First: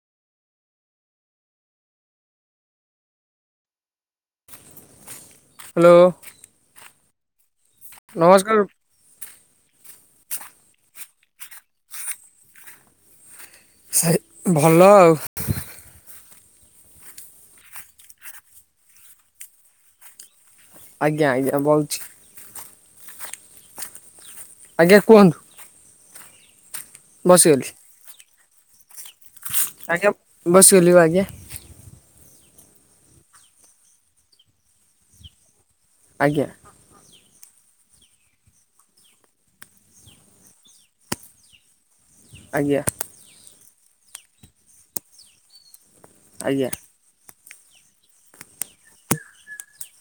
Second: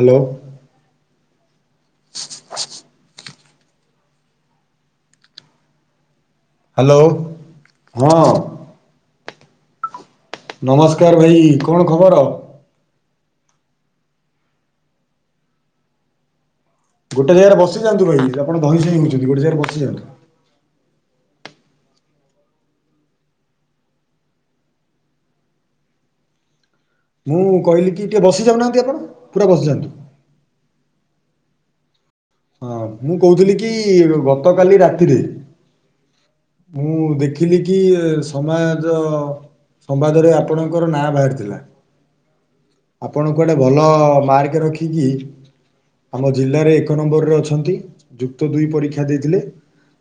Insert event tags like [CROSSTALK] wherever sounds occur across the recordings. Hello! Hello! Hello! ନମସ୍କାର। ନମସ୍କାର! ଭାଇ କଣ ଖବର? ସେ ଭଲ ଆଉ। ଗୋଟେ ଜାଗାରେ ବସିଯାଆନ୍ତୁ। ଭାଇ ଆପଣ ଧଇଁ ସଇଁ ହଉଛନ୍ତି। ଗୋଟେ ଜାଗାରେ ବସିଯାଆନ୍ତୁ। ଆଜ୍ଞା ଆଜ୍ଞା, ବଉଛି। ଆଜ୍ଞା କୁହନ୍ତୁ। ମୁଁ ବସିଗଲି କହିଲି କି ଟିକେ ବସି ଯାଉନାହାଁନ୍ତି ଆପଣ? ପୁରା ବସିଯାଆନ୍ତୁ। ଆଜ୍ଞା ବସିଗଲି ପା ଆଜ୍ଞା। ହଁ ମୁଁ କହୁଥିଲି କି ଗତ କାଲି ରାତିରେ ଆଜ୍ଞା ମୁଁ ଦେ ଦେଖିଲି କି ସମାଜ ସମ୍ବାଦରେ ଆପଣଙ୍କର ନାଁ ବାହାରିଥିଲା। ଆଜ୍ଞା ଆପଣ କୁଆଡ଼େ ଭଲ ମାର୍କ ରଖିକି, ଆମ ଆଜ୍ଞା ଜିଲ୍ଲାରେ ଏକ ନମ୍ବରରେ ଅଛ ଛନ୍ତି। ଯୁକ୍ତ ଦୁଇ ପରୀକ୍ଷା ଦେଇଥିଲେ।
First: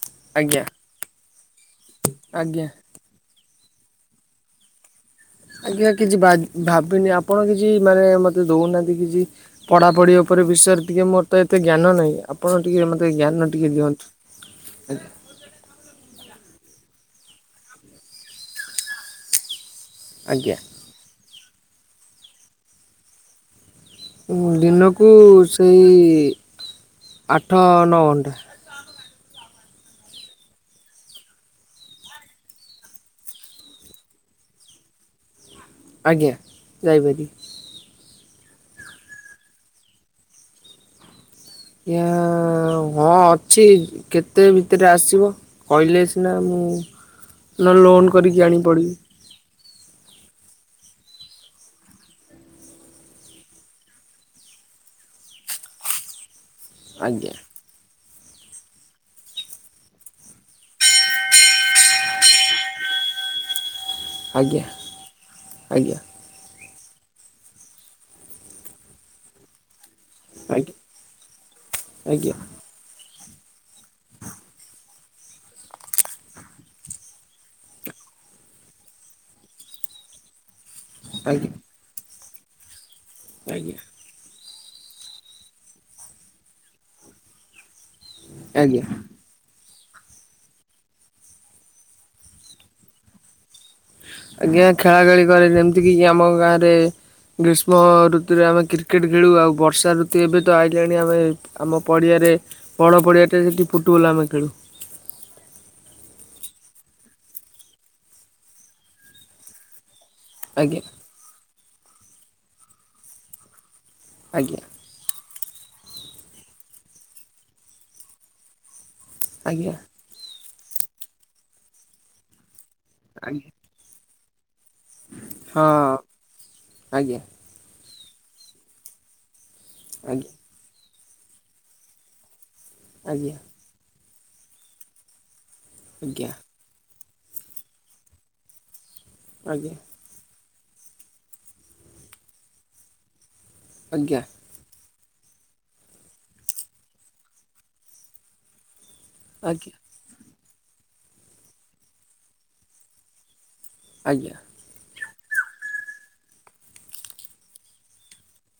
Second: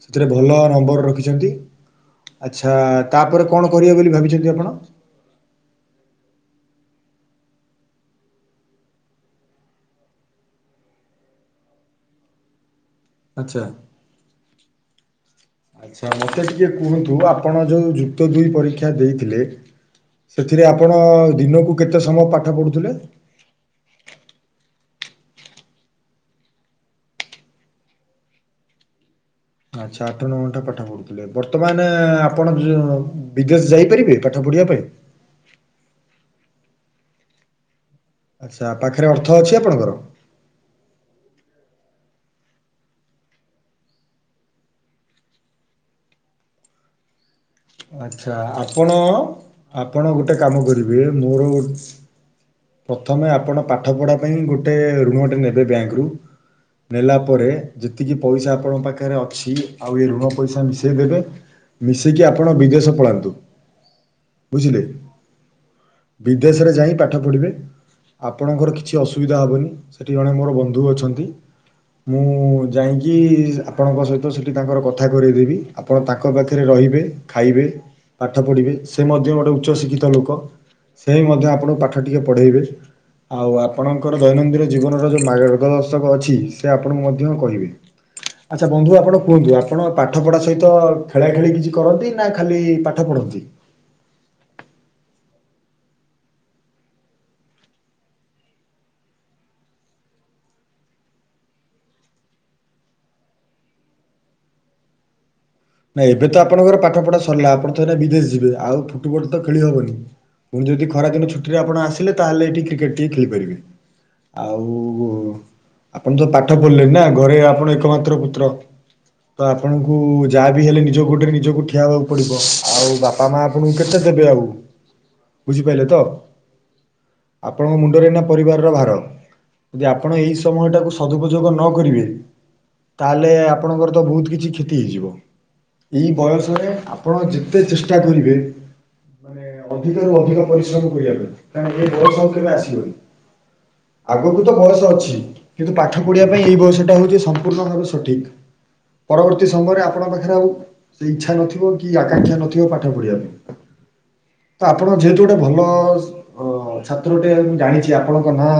ସେଥିରେ ଭଲ ଆଜ୍ଞା ନମ୍ବର ରଖିଛନ୍ତି। ଆଜ୍ଞା ଆଚ୍ଛା ତାପରେ କଣ କରିବେ ବୋଲି ଭାବିଛନ୍ତି ଆପଣ? ଆଜ୍ଞା, କିଛି ଭାବିନି। ଆପଣ କିଛି ମାନେ ମତେ ଦଉନାହାନ୍ତି, କିଛି ପଢାପଢି ଉପରେ ବିଷୟରେ ଟିକେ ମୋର ତ ଏତେ ଜ୍ଞାନ ନାହିଁ। ଆପଣ ଟିକେ ମୋତେ! ଜ୍ଞାନ ଆଚ୍ଛା। ଟିକେ ଦିଅନ୍ତୁ ଆଜ୍ଞା। ମୋତ ଟିକେ କୁହନ୍ତୁ। ଆପଣ ଯେଉଁ ଯୁକ୍ତ ଦୁଇ ପରୀକ୍ଷା ଦେଇଥିଲେ ଆଜ୍ଞା ସେଥିରେ ଆପଣ ଦିନକୁ କେତେ ସମୟ ପାଠ ପଢୁଥିଲେ? ଦିନକୁ ସେଇ ଆଠ ନଅ ଘଣ୍ଟା। ଆଛା, ଆଠ ନ ଘଣ୍ଟା ପାଠ ପଢୁଥିଲେ। ବର୍ତ୍ତମାନ, ଆପଣ ବିଦେଶ ଯାଇପାରିବେ ପାଠ ପଢ ପଢ଼ିଆ ପାଇଁ। ଆଜ୍ଞା ଯାଇପାରିଵି। ଆଛା ପାଖରେ ଅର୍ଥ ଅଛି ଆପଣଙ୍କର। ୟା ହଁ ଅଛି କେତେ ଭିତରେ ଆସିବ କହିଲେ ସିନା ମୁଁ ନହେଲେ ଲୋନ୍ ଆଛା କରିକି ଆଣି ପଡ଼ିବି ଆପଣ। ଆପଣ ଗୋଟେ କାମ କରିବେ ମୋର ପ୍ରଥମେ ଆପଣ ପାଠ ପଢା ପାଇଁ ଗୋଟେ ଋଣ ଟେ ନେବେ ବ୍ୟାଙ୍କ ରୁ ନେଲା ଆଜ୍ଞା ପରେ। ଯେତିକି ପଇସାପଣଙ୍କ ପାଖରେ ଅଛି ଆଉ ଋ ପଇସା ମିଶିକି ଆ ଆପଣ ବିଦେଶ ପଳାନ୍ତୁ ଆଜ୍ଞା ବୁଝିଲେ ଆଜ୍ଞା ବିଦେଶରେ ଯାଇ ପାଠ ପଢିବେ ଆପଣଙ୍କର କିଛି ଅସୁବିଧା ହବନି। ସେଠି ଜଣେ ମୋର ବନ୍ଧୁ ଅଛନ୍ତି ମୁଁ ଆଜ୍ଞା ଆଜ୍ଞା ଯାଇଁକି କି ଆପଣଙ୍କ ସହିତ ସେଠି ତାଙ୍କର କଥା କରେଇଦେବି ଆପଣ ତାଙ୍କ ପାଖରେ ରହିବେ। ଖାଇବେ ପାଠ ପଢ଼ିବେ ସେ ମଧ୍ୟ ଗୋଟଏ ଉଚ୍ଚଶିକ୍ଷିତ ଲୋକ ସେ ହି ମଧ୍ୟ ଆଜ୍ଞା ଆପଣ ପାଠ ଟିକେ ପଢେଇବେ ଆଉ ଆଜ୍ଞା ଆପଣଙ୍କର ଦୈନନ୍ଦିନ ଜୀବନର ଯୋଉ ମାର୍ଗଦର୍ଶକ ଅଛି ସେ ଆପଣଙ୍କୁ ମଧ୍ୟ କହିବେ। ଆଚ୍ଛା ଆଜ୍ଞା ବନ୍ଧୁ ଆପଣ କୁହନ୍ତୁ ଆପଣ ପାଠ ପଢା ସହିତ ଖେଳା ଖେଳି କିଛି କରନ୍ତି। ନା ଖାଲି ପାଠ ପଢନ୍ତି ଆଜ୍ଞା ଖେଳା ଖେଳି କରେ ଯେମିତିକି ଆମ ଗାଁରେ ଗ୍ରୀଷ୍ମ ଋତୁରେ ଆମେ କ୍ରିକେଟ ଖେଳୁ ଆଉ ବର୍ଷା ଋତୁ ଏବେ ତ ଆଇଲାଣି ଆମେ ଆମ ପଡିଆରେ। ରେ ବଡ଼ ପଡ଼ିଆଟେ ସେଠି ଫୁଟବଲ ଆମେ ଖେଳୁ। [INAUDIBLE] ନାଇଁ ଏବେ ତ ଆପଣଙ୍କର ପାଠ ପଢା ସରିଲା ଆପଣ ତ ଏଇ ବିଦେଶ ଯିବେ ଆଉ ଫୁଟବଲ୍ ତ ଖେଳି ହବନି। ପୁଣି ଆଜ୍ଞା ଯଦି ଖରାଦିନ ଛୁଟିରେ ଆପଣ ଆସିଲେ ତାହେଲେ ଏଇଠି କ୍ରିକେଟ୍ ଟିକେ ଖେଳିପାରିବେ। ଆଜ୍ଞା ଆଉ ଉଁ ଆପଣ ତ ପାଠ ପଢିଲେ ନା ଘରେ ଆପଣ ଏକମାତ୍ର ପୁତ୍ର ତ ଆଜ୍ଞା ଆପଣଙ୍କୁ। ଯାହା ବି ହେଲେ ନିଜ ଗୋଡରେ ନିଜକୁ ଠିଆ ହେବାକୁ ପଡିବ ଆଉ ବାପା ମା ଆଜ୍ଞା ଆପଣଙ୍କୁ କେତେ ଦେବେ ଆଉ। ବୁଝିପାଇଲେ ହଁ ତ ଆଜ୍ଞା ଆପଣଙ୍କ ମୁଁଣ୍ଡ ରେ ପରିବାରର ଭାର ଯଦି ଆପଣ ଆଜ୍ଞା ଏଇ ସମୟ ଟାକୁ ସଦୁପଯୋଗ ନ କରିବେ ଆଜ୍ଞା ତାହେଲେ ଆପଣଙ୍କର ତ ବହୁତ କିଛି କ୍ଷତି ହେଇଯିବ। ଏଇ ଆଜ୍ଞା ବୟସରେ ଆପଣ ଯେତେ ଚେଷ୍ଟା କରିବେ ଆଜ୍ଞା ଅଧିକ ରୁ ଅଧିକ ପରିଶ୍ରମ। ମ କରିବା ପାଇଁ କାଁ ଏ ବୟସ କେବେ ଆସିବନି ଆଜ୍ଞା ଆଗକୁ ତ ବୟସ ଅଛି। କିନ୍ତୁ ପାଠ ପଢିବା ପାଇଁ ଏଇ ବୟଷଟା ହଉଛି ସମ୍ପୂର୍ଣ୍ଣ ଭାବେ ସଠିକ। ପରବର୍ତ୍ତୀ ଆଜ୍ଞା ସମୟରେ ଆପଣଙ୍କ ପାଖରେ ଆଉ ସେ ଇଚ୍ଛା ନଥିବ କି ଆକାଂକ୍ଷା ନଥିବ ପାଠ ପଢିବା ପାଇଁ। ଆଜ୍ଞା ତ ଆପଣ ଯେହେତୁ ଗୋଟେ ଭଲ ଓ ଛାତ୍ର ଗୋଟିେ ମୁଁ ଜାଣିଛି ଆପଣଙ୍କ ନାଁ।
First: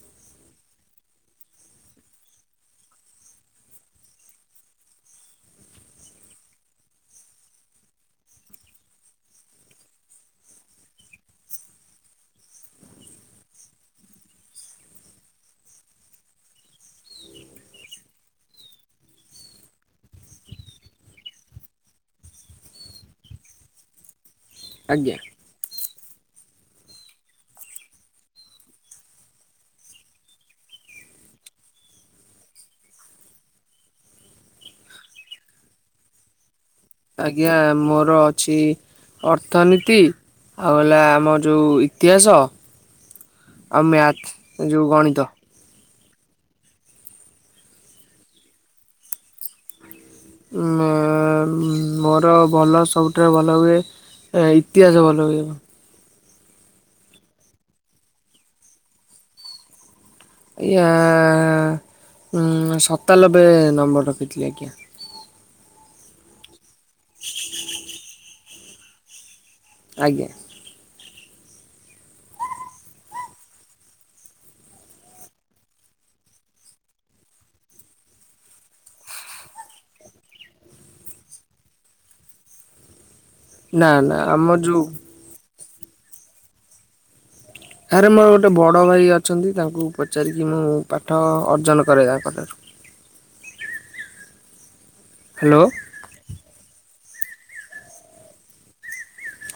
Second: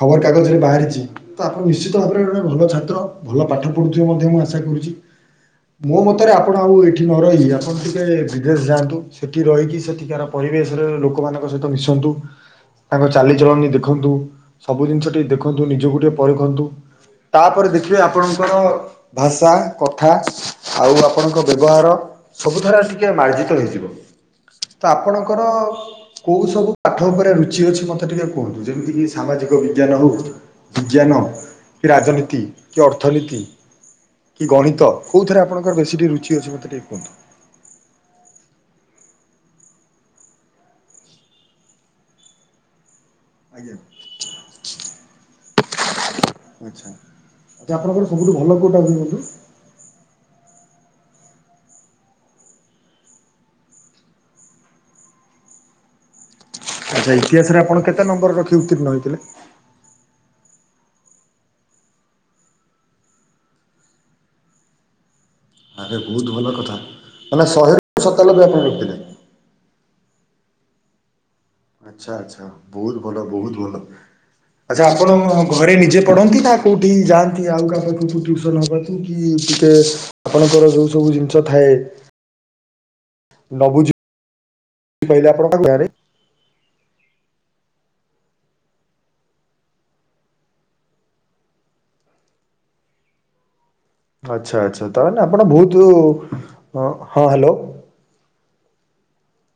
ଖବର କାଗଜ ରେ ବାହାରିଛି ତ ଆପଣ ନିଶ୍ଚିତ ଭାବରେ ଗୋଟେ ଭଲ ଛାତ୍ର ଭଲ ପାଠ ପଢୁଥିବେ ମଧ୍ୟ ମୁଁ ଆଶା କରୁଛି। ରୁଚି ମୋ ମତରେ ଆପଣ ଆଉ ଏଇଠି ନ ରହିି ଆପଣ ଟିକେ ବିଦେଶ ଯାଆନ୍ତୁ ସେଠି ରହିକି ସେଠିକାର ପରି ବେଶ୍ ରେ ଲୋକମାନଙ୍କ ସହିତ ମିଶନ୍ତୁ। ତାଙ୍କ ଚାଲିଚଳଣି ଦେଖନ୍ତୁ ସବୁ ଜିନିଷ ଟିକେ ଦେଖନ୍ତୁ ନିଜକୁ ଟିକେ ପରଖନ୍ତୁ। ତାପରେ ଦେଖିବେ ଆପଣଙ୍କର ଭାଷା କଥା। ଆଉ ଆପଣଙ୍କ ବ୍ୟବହାର ସବୁଠାରେ ଟିକେ ମାର୍ଜିତ ହେଇଯିବ। ତ ଆଜ୍ଞା ଆପଣଙ୍କର କେଉଁ ସବୁ ପାଠ ଉପରେ ରୂଚି ଅଛି ମୋତେ ଟିକେ କୁହନ୍ତୁ ଯେମିତିକି ସାମାଜିକ ବିଜ୍ଞାନ ହଉ ବିଜ୍ଞାନ। କି ରାଜନୀତି କି ଅର୍ଥନୀତି କି ଗଣିତ। କଉଥିରେ ଆପଣଙ୍କର ବେଶୀି ଟିକେ ଋଚି ଅଛି ମତେ ଟିକେ କୁହନ୍ତୁ। ଆଜ୍ଞା ମୋର ଅଛି ଅର୍ଥନୀତି ଆଉ ହେଲା ଆମର ଯେଉଁ ଇତିହାସ। ଆଜ୍ଞା ଆଉ ମ୍ୟାଥ ଯୋଉ ଗଣିତ। ଆଚ୍ଛା ଆଚ୍ଛା, ଆପଣଙ୍କର ସବୁଠୁ ଭଲ କେଉଁଟା ବୁଝନ୍ତି ମେ [UNINTELLIGIBLE] ଉ ମୋର ଭଲ ସବୁଠାରୁ ଭଲ ହୁଏ, ଇତିହାସ ଭଲ ହୁଏ। ଆଛା ଇତିହାସରେ ଆପଣ କେତେ ନମ୍ବର ରଖି ଉତୀର୍ଣ ହେଇଥିଲେ। ଆଜ୍ଞା ଉ ସତାନବେ ନମ୍ବର ରଖିଥିଲି, ଆଜ୍ଞା। ଆରେ ବହୁତ ଭଲ କଥା ମାନେ ଶହେରୁ ସତାଲବେ ଆପଣ ରଖିଥିଲେ ଆଜ୍ଞା। ଆଛା ଆଛା, ବହୁତ ଭଲ ବହୁତ ଭଲ ଆଚ୍ଛା ଆପଣ ଘରେ ନିଜେ ପଢନ୍ତି ନା କୋଉଠି ଯାଆନ୍ତି ଆଉ କାହା ପାଖକୁ ଟିଉସନ ହବାକୁ କି? ଟିକେ ଆପଣଙ୍କର ଯୋଉ ସବୁ ଜିନିଷ ଥାଏ। ନା ନା ଆମର ଯେଉଁ କରେ ଆରେ ମୋର ଗୋଟେ ବଡ ଭାଇ ଅଛନ୍ତି ତାଙ୍କୁ ପଚାରିକି ମୁଁ ପାଠ ଅର୍ଜନ କରେ ତାଙ୍କଠାରୁ [INAUDIBLE] ଆଚ୍ଛା ଆଚ୍ଛା, ତାହେଲେ ଆପଣ ହ୍ୟାଲୋ ବହୁତ, ହଁ ହାଲୋ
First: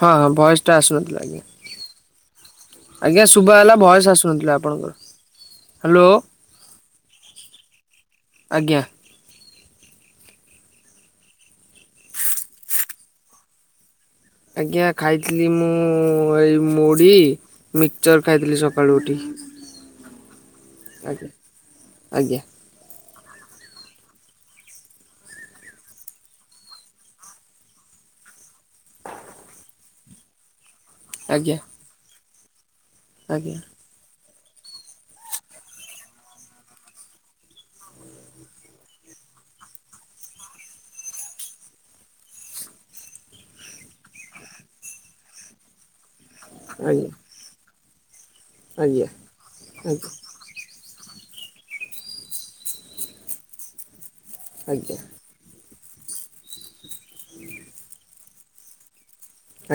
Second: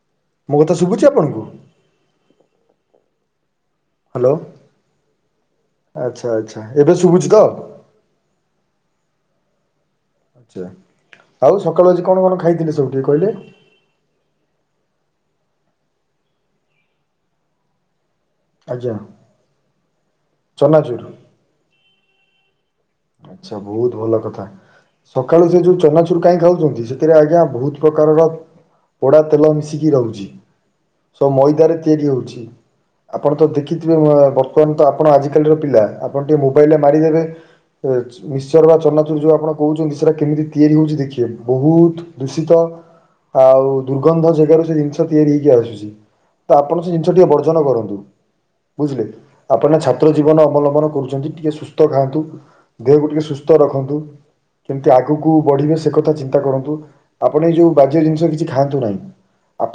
ହଁ ହଁ ଭୟସ ଟା ଆସୁନଥିଲା, ଆଜ୍ଞା ଆପଣଙ୍କୁ? ଆଜ୍ଞା ଶୁଭ ହେଲା, ଭୟସ୍ ହ୍ୟାଲୋ ଆସୁନଥିଲା ଆପଣଙ୍କର ହ୍ୟାଲୋ ଆଚ୍ଛା ଆଚ୍ଛା। ଏବେ ଶୁଭୁଛି ତ ଆଜ୍ଞା। ଆଛା, ଆଉ ସକାଳୁ ଆଜି କଣ କଣ ଖାଇଥିଲେ ସବୁଟିକେ କହିଲେ ଆଜ୍ଞା, ଖାଇଥିଲି ମୁଁ ଏଇ ମୁଢି ଚର୍ [UNINTELLIGIBLE] ଖାଇଥିଲି ଆଜ୍ଞା ସକାଳୁ ଉଠି ଚନାଚୁର ଆଜ୍ଞା ଆଜ୍ଞା। ଆଛା, ବହୁତ ଭଲ କଥା। ସକାଳୁ ସେ ଯୋଉ ଚନାଚୁରୁ କାହିଁ ଖାଉଛନ୍ତି ସେଥିରେ ଆଜ୍ଞା ବହୁତ ପ୍ରକାରର ପୋଡା ତେଲ ମିଶିକି ରହୁଛି ସବୁ ଆଜ୍ଞା ମାଇଦାରେ ତିଆରି ହଉଛି। ଆପଣ ତ ଆଜ୍ଞା ଦେଖିଥିବେ ବର୍ତ୍ତମାନ ତ ଆପଣ ଆଜିକାଲିର ପିଲା ଆପଣ ଟିକେ ମୋବାଇଲରେ ମାରିଦେବେ ମିଶ୍ଚର ବା ଚନାଚୁର ଯୋଉ ଆପଣ କହୁଛନ୍ତି ସେଟା କେମିତି ତିଆରି ହଉଛି ଦେଖିବେ ବହୁତ ଦୂଷିତ ଆଉ ଦୁର୍ଗନ୍ଧ ଜାଗାରୁ ସେ ଜିନିଷ ତିଆରି ହେଇକି ଆସୁଛି। ତ ଆପଣ ସେ ଆଜ୍ଞା ଜିନିଷ ଟିକେ ବର୍ଜନ କରନ୍ତୁ ବୁଝିଲେ, ଆଜ୍ଞା ଆପଣ ଆଜ୍ଞା ଆଜ୍ଞା ଛାତ୍ର ଜୀବନ ଅବଲମ୍ବନ କରୁଛନ୍ତି। ଯଦି ଟିକେ ସୁସ୍ଥ ଖାଆନ୍ତୁ ଦେହକୁ ଟିକେ ସୁସ୍ଥ ରଖନ୍ତୁ କେମତି ଆଗକୁ ବଢ଼ିବେ ସେ କଥା ଚିନ୍ତା କରନ୍ତୁ ଆପଣ ଏଇ ଯୋଉ ବାଜ୍ୟ ଜିନିଷ କିଛି ଖାଆନ୍ତୁ ନାହିଁ,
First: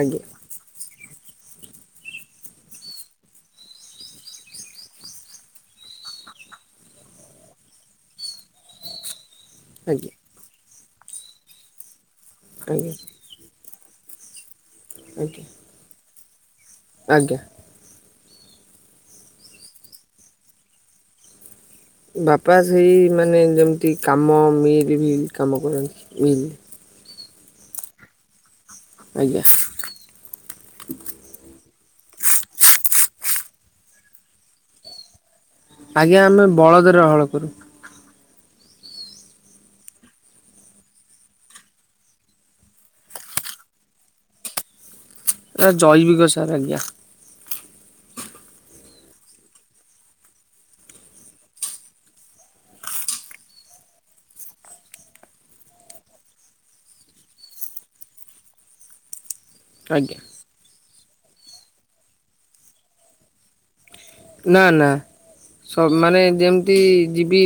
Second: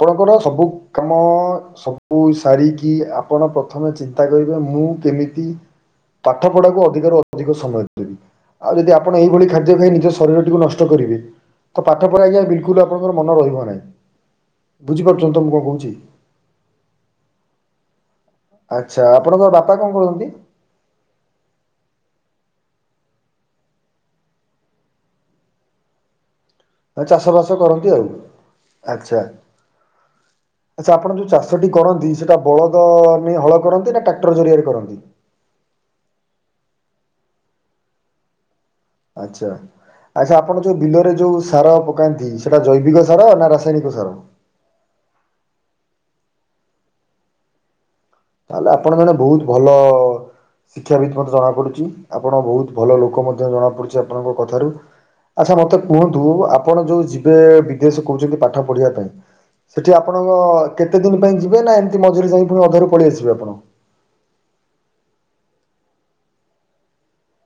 ଆଜ୍ଞା ଆଜ୍ଞା ସବୁ କାମ ସବୁ ସାରିକି ଆପଣ ପ୍ରଥମେ ଚିନ୍ତା କରିବେ ମୁଁ କେମିତି? ପାଠ ପଢାକୁ ଅଧିକ ର ଅଧିକ ସମୟ ଆଉ ଯଦି ଆପଣ ଏଇଭଳି ଖାଦ୍ୟ ଖାଇ ନିଜ ଶରୀରଟିକୁ ନଷ୍ଟ କରିବେ, ତ ପାଠରେ, ଆଜ୍ଞା ବିଲକୁଲ ଆପଣଙ୍କ ମନ ରହିବ ନାହିଁ ବୁଝିପାରୁଛ ତ ଆଜ୍ଞା ମୁଁ କଣ କହୁଛି? ଆଜ୍ଞା। ଆଛା ଆପଣଙ୍କର ବାପା କଣ କରନ୍ତି? ବାପା ସେଇ ମାନେ ଯେମିତି କାମ -ମିଲ, ମିଲ କାମ କରନ୍ତି ମିଲ ଚାଷ ବାସ କରନ୍ତି ଆଉ, ଆଛା, ଆଜ୍ଞା ଆଛା, ଆପଣ ଯଉ ଚାଷ ସେଠି କରନ୍ତି ସେଟା ବଳଦ ନେଇ ହଳ କରନ୍ତି ନା ଟ୍ରାକ୍ଟର ଜରିଆରେ କରନ୍ତି। ଆଜ୍ଞା ଆମେ ବଳଦରେ ହଳ କରୁ। ଆଚ୍ଛା। ଆଚ୍ଛା ଆପଣ ଯୋଉ ବିଲରେ ଯୋଉ ସାର ପକାନ୍ତି ସେଟା ଜୈବିକ ସାର ନା ରାସାୟନିକ ସାର? [INAUDIBLE] ଏ ଜୟବିକ ସାର ଆଜ୍ଞା। ତାହେଲେ ଆପଣ ମାନେ ବହୁତ ଭଲ ଶିକ୍ଷାବିତ୍ ମଧ୍ୟ ଜଣା ପଡୁଛି ଆପଣ ବହୁତ ଭଲ ଲୋକ ମଧ୍ୟ ଜଣା ପଡୁଛି ଆପଣଙ୍କ କଥାରୁ ଆଚ୍ଛା, ମତେ କୁହନ୍ତୁ ଆପଣ ଯୋଉ ଯିବେ ବିଦେଶ କହୁଛନ୍ତି ପାଠ ପଢିବା ପାଇଁ ସେଠି ଆଜ୍ଞା। ଆପଣଙ୍କ କେତେ ଦିନ ପାଇଁ ଯିବେ ନା ଏମିତି ମଝିରେ ଯାଇ ପୁଣି ଅଧାରୁ ପଳେଇ ଆସିବେ ଆପଣ? ନା ନା ସ ମାନେ ଯେମିତି ଯିବି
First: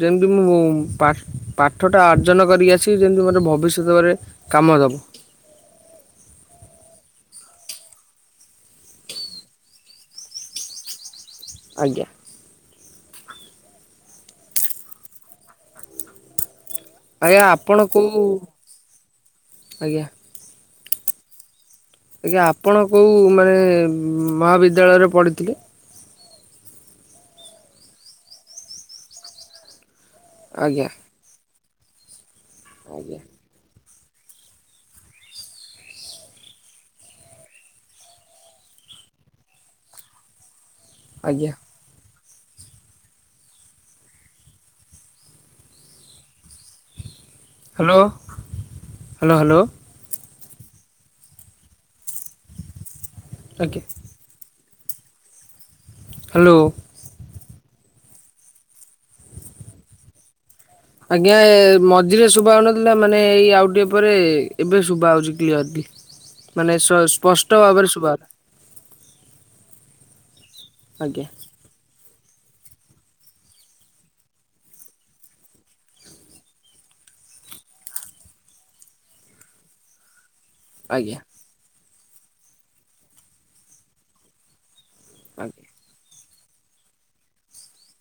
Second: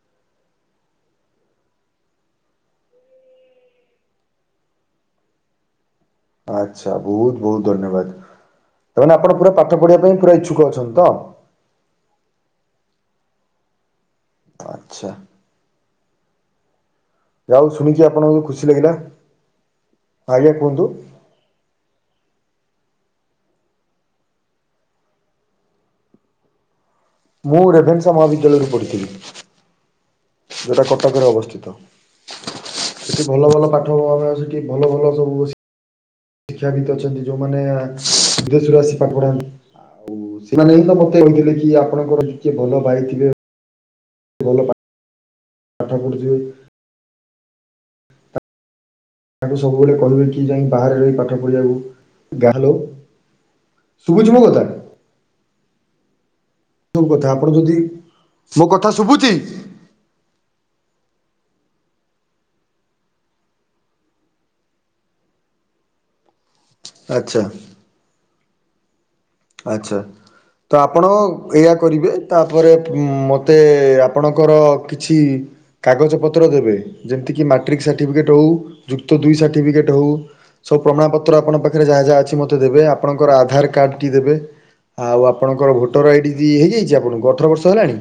ଯେମିତି ମୁଁ ପାଠ୍ ପାଠଟା ଅର୍ଜନ କରିକି ଆସିବି ଯେମିତି ମୋର ଭବିଷ୍ୟତରେ କାମ ଦବ। ଆଚ୍ଛା ବହୁତ୍ ବହୁତ୍ ଧନ୍ୟବାଦ। ତାହେଲେ ଆପଣ ପୁରା ପାଠ ପଢ଼ିବା ପାଇଁ ପୁରା ଇଚ୍ଛୁକ ଅଛନ୍ତି ତ? ଆଜ୍ଞା। ଆଚ୍ଛା। ଆଜ୍ଞା ଆଉ ଆପଣ ଶୁଣିକି କୋଉ ଆପଣଙ୍କୁ ଖୁସି ଲାଗିଲା ଆଜ୍ଞା ଆଜ୍ଞା କୁହନ୍ତୁ। ଆଜ୍ଞା ଆପଣ କୋଉ ମାନେ ମହାବିଦ୍ୟାଳୟରେ ପଢ଼ିଥିଲେ? ମୁଁ ରେଭେନ୍ସା ମହାବିଦ୍ୟାଳୟରୁ ପଢ଼ିଥିଲି। ସେଟା ଆଜ୍ଞା କଟକରେ ଅବସ୍ଥିତ। ଆଜ୍ଞା ସେଠି ଭଲ ଭଲ ପାଠ ପଢା ଆମ ସେଠି ଭଲ ଭଲ ସବୁ ଶିକ୍ଷାବିତ୍ ଅଛନ୍ତି ଯୋଉମାନେ ବିଦେଶରୁ ଆସି ପାଠ ପଢ଼ାନ୍ତି। ସେମାନେ ହିଁ ତ ମତେ ଆଜ୍ଞା କହିଥିଲେ କି ଆପଣଙ୍କର ଟିକେ ଭଲ ଭାଇ ଥିବେ ଭଲ ପା ପାଠ ପଢୁ଼ଥିବେ। ହ୍ୟାଲୋ। ହ୍ୟାଲୋ ତାକୁ ହ୍ୟାଲୋ ସବୁବେଳେ କହିବେ କି ଯାଇ ବାହାରେ ରହି ପାଠ ପଢ଼ିବାକୁ [UNINTELLIGIBLE] ଆଜ୍ଞା ଶୁଭୁଛି ମୋ କଥା। ହ୍ୟାଲୋ। [UNINTELLIGIBLE] କଥା ଆପଣ ଯଦି ମୋ କଥା ଶୁଭୁଚି। ଆଜ୍ଞା ମଝିରେ ଶୁଭ ହଉନଥିଲା ମାନେ ଏଇ ଆଉ ଟିକେ ପରେ ଏବେ ଶୁଭା ହଉଛି କ୍ଲିୟର କି। [INAUDIBLE] ମାନେ ସ ଆଚ୍ଛା ସ୍ପଷ୍ଟ ଭାବରେ ଶୁଭା ଆଚ୍ଛା ତ ଆପଣ ଆଜ୍ଞା ଏଇଆ କରିବେ। ତାପରେ ମତେ ଆପଣଙ୍କର କିଛି କାଗଜପତ୍ର ଦେବେ ଯେମିତିକି ମାଟ୍ରିକ୍ ସାର୍ଟିଫିକେଟ୍ ହେଉ ଯୁକ୍ତ ଦୁଇ ସାର୍ଟିଫିକେଟ୍ ହେଉ। ସବୁ ପ୍ରମାଣ ଆଜ୍ଞା ପତ୍ର ଆପଣଙ୍କ ପାଖରେ ଯାହା ଯାହା ଅଛି ମତେ ଦେବେ ଆପଣଙ୍କର ଆଧାର କାର୍ଡ ଟି ଦେବେ। ଆଉ ଆଜ୍ଞା। ଆପଣଙ୍କର ଭୋଟର ଆଇଡି [UNINTELLIGIBLE] ହେଇଯାଇଛି ଆପଣଙ୍କୁ ଅଠର ବର୍ଷ ହେଲାଣି?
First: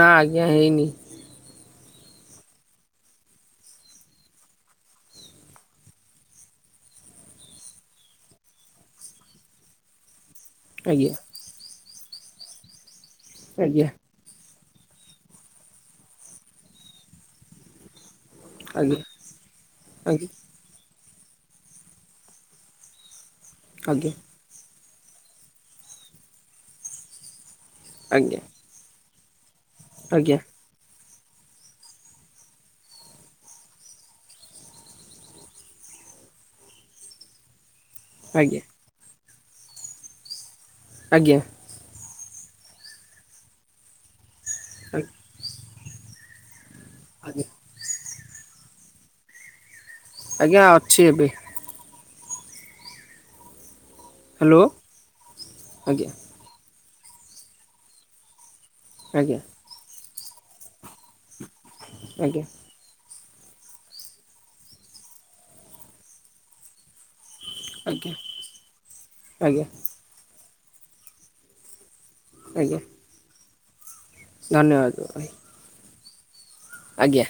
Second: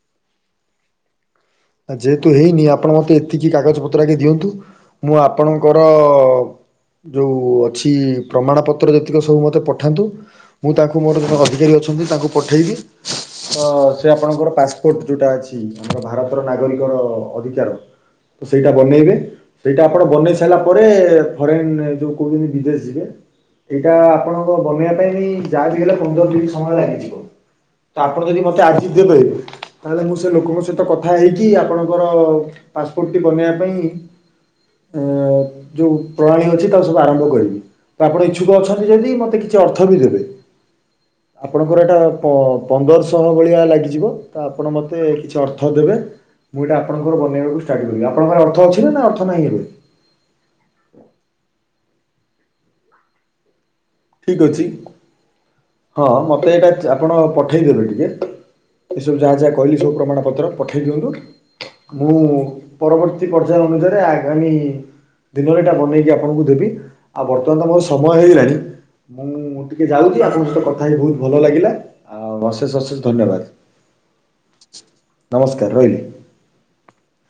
ନା ଆଜ୍ଞା ହେଇନି। ଯେହେତୁ ହେଇନି ଆପଣ ମତେ ଏତିକି କାଗଜ ପତ୍ର ଆଗେ ଦିଅନ୍ତୁ। ମୁଁ ଆପଣଙ୍କର ଯୋଉ ଅଛି ପ୍ରମାଣ ପତ୍ର ଯେତିକ ସବୁ ମତେ ପଠାନ୍ତୁ। ମୁଁ ତାଙ୍କୁ ଆଜ୍ଞା ମୋର ଜଣେ ଅଧିକାରୀ ଅଛନ୍ତି ତାଙ୍କୁ ପଠେଇବି ତ ଆଜ୍ଞା ସେ ଆପଣଙ୍କର ପା କୋଟ୍ ଯୋଉଟା ଅଛି ଆମର ଭାରତର ନାଗରିକର ଅଧିକାର। ସେଇଟା ଆଜ୍ଞା ବନେଇବେ ସେଇଟା ଆପଣ ବନେଇ ସାରିଲା ପରେ [UNINTELLIGIBLE] ସେଇଟା ଆଜ୍ଞା ଆପଣଙ୍କ ବନେଇବା ସେଥିପାଇଁ ଯାହା ବିି ହେଲେ ପନ୍ଦର ଦିନି ସମୟ ଲାଗିଯିବ ତ ଆପଣ ଯଦି ଆଜ୍ଞା ମତେ ଆଜି ଦେବେ ତାହେଲେ ମୁଁ ସେ ଆଜ୍ଞା ଲୋକଙ୍କ ସହିତ କଥା ହେଇକି ଆପଣଙ୍କର ପାସପୋର୍ଟ ଟି ବନେଇବା ପାଇଁ ଯୋଉ ପ୍ରଣାଳୀ ଅଛି ତା ସବୁ ଆରମ୍ଭ କରିବି। ତ ଆପଣ ଇଚ୍ଛୁକ ଆଜ୍ଞା ଆଜ୍ଞା ଅଛନ୍ତି ଯଦି ମୋତେ କିଛି ଅର୍ଥ ବି ଦେବେ ଆଜ୍ଞା ଆପଣଙ୍କର ଏଇଟା--‌ ପନ୍ଦରଶହ ଭଳିଆ ଲାଗିଯିବ ତ ଆପଣ ମତେ କିଛି ଅର୍ଥ ଦେବେ। ମୁଁ ଏଇଟା ଆପଣଙ୍କର ଆଜ୍ଞା ବନେଇବାକୁ ଷ୍ଟାର୍ଟ କରିବି ଆପଣଙ୍କ ଅର୍ଥ ଅଛି ନା ଅର୍ଥ ନାହିଁ ଏବେ? ଆଜ୍ଞା ଅଛି ଏବେ। ଠିକ୍ ହ୍ୟାଲୋ ଅଛି ହଁ ଆଜ୍ଞା ମତେ ଏଇଟା ଆପଣ ପଠେଇଦବେ ଟିକେ। ଏସବୁ ଯାହା ଆଜ୍ଞା ଯାହା କହିଲି ସବୁ ପ୍ରମାଣ ପତ୍ର ପଠେଇ ଦିଅନ୍ତୁ ମୁଁ ଆଜ୍ଞା ଆଜ୍ଞା ପରବର୍ତ୍ତୀ ପର୍ଯ୍ୟାୟ ଅନୁସାରେ ଆଗାମୀ ଦିନରେ ଏଇଟା ବନେଇକି ଆପଣଙ୍କୁ ଦେବି। ଆଉ ବର୍ତ୍ତମାନ ତ ମୋର ସମୟ ହେଇଗଲାଣି ମୁଁ ଆଜ୍ଞା ଟିକେ ଯାଉଛି ଆପଣଙ୍କ ସହିତ କଥା ହେଇକି ବହୁତ୍ ଭଲ ଲାଗିଲା। ଆଉ ଆଜ୍ଞା ଅଶେଷ ଅଶେଷ ଧନ୍ୟବାଦ। ଧନ୍ୟବାଦ ଭାଇ। ନମସ୍କାର ରହିଲି। ଆଜ୍ଞା।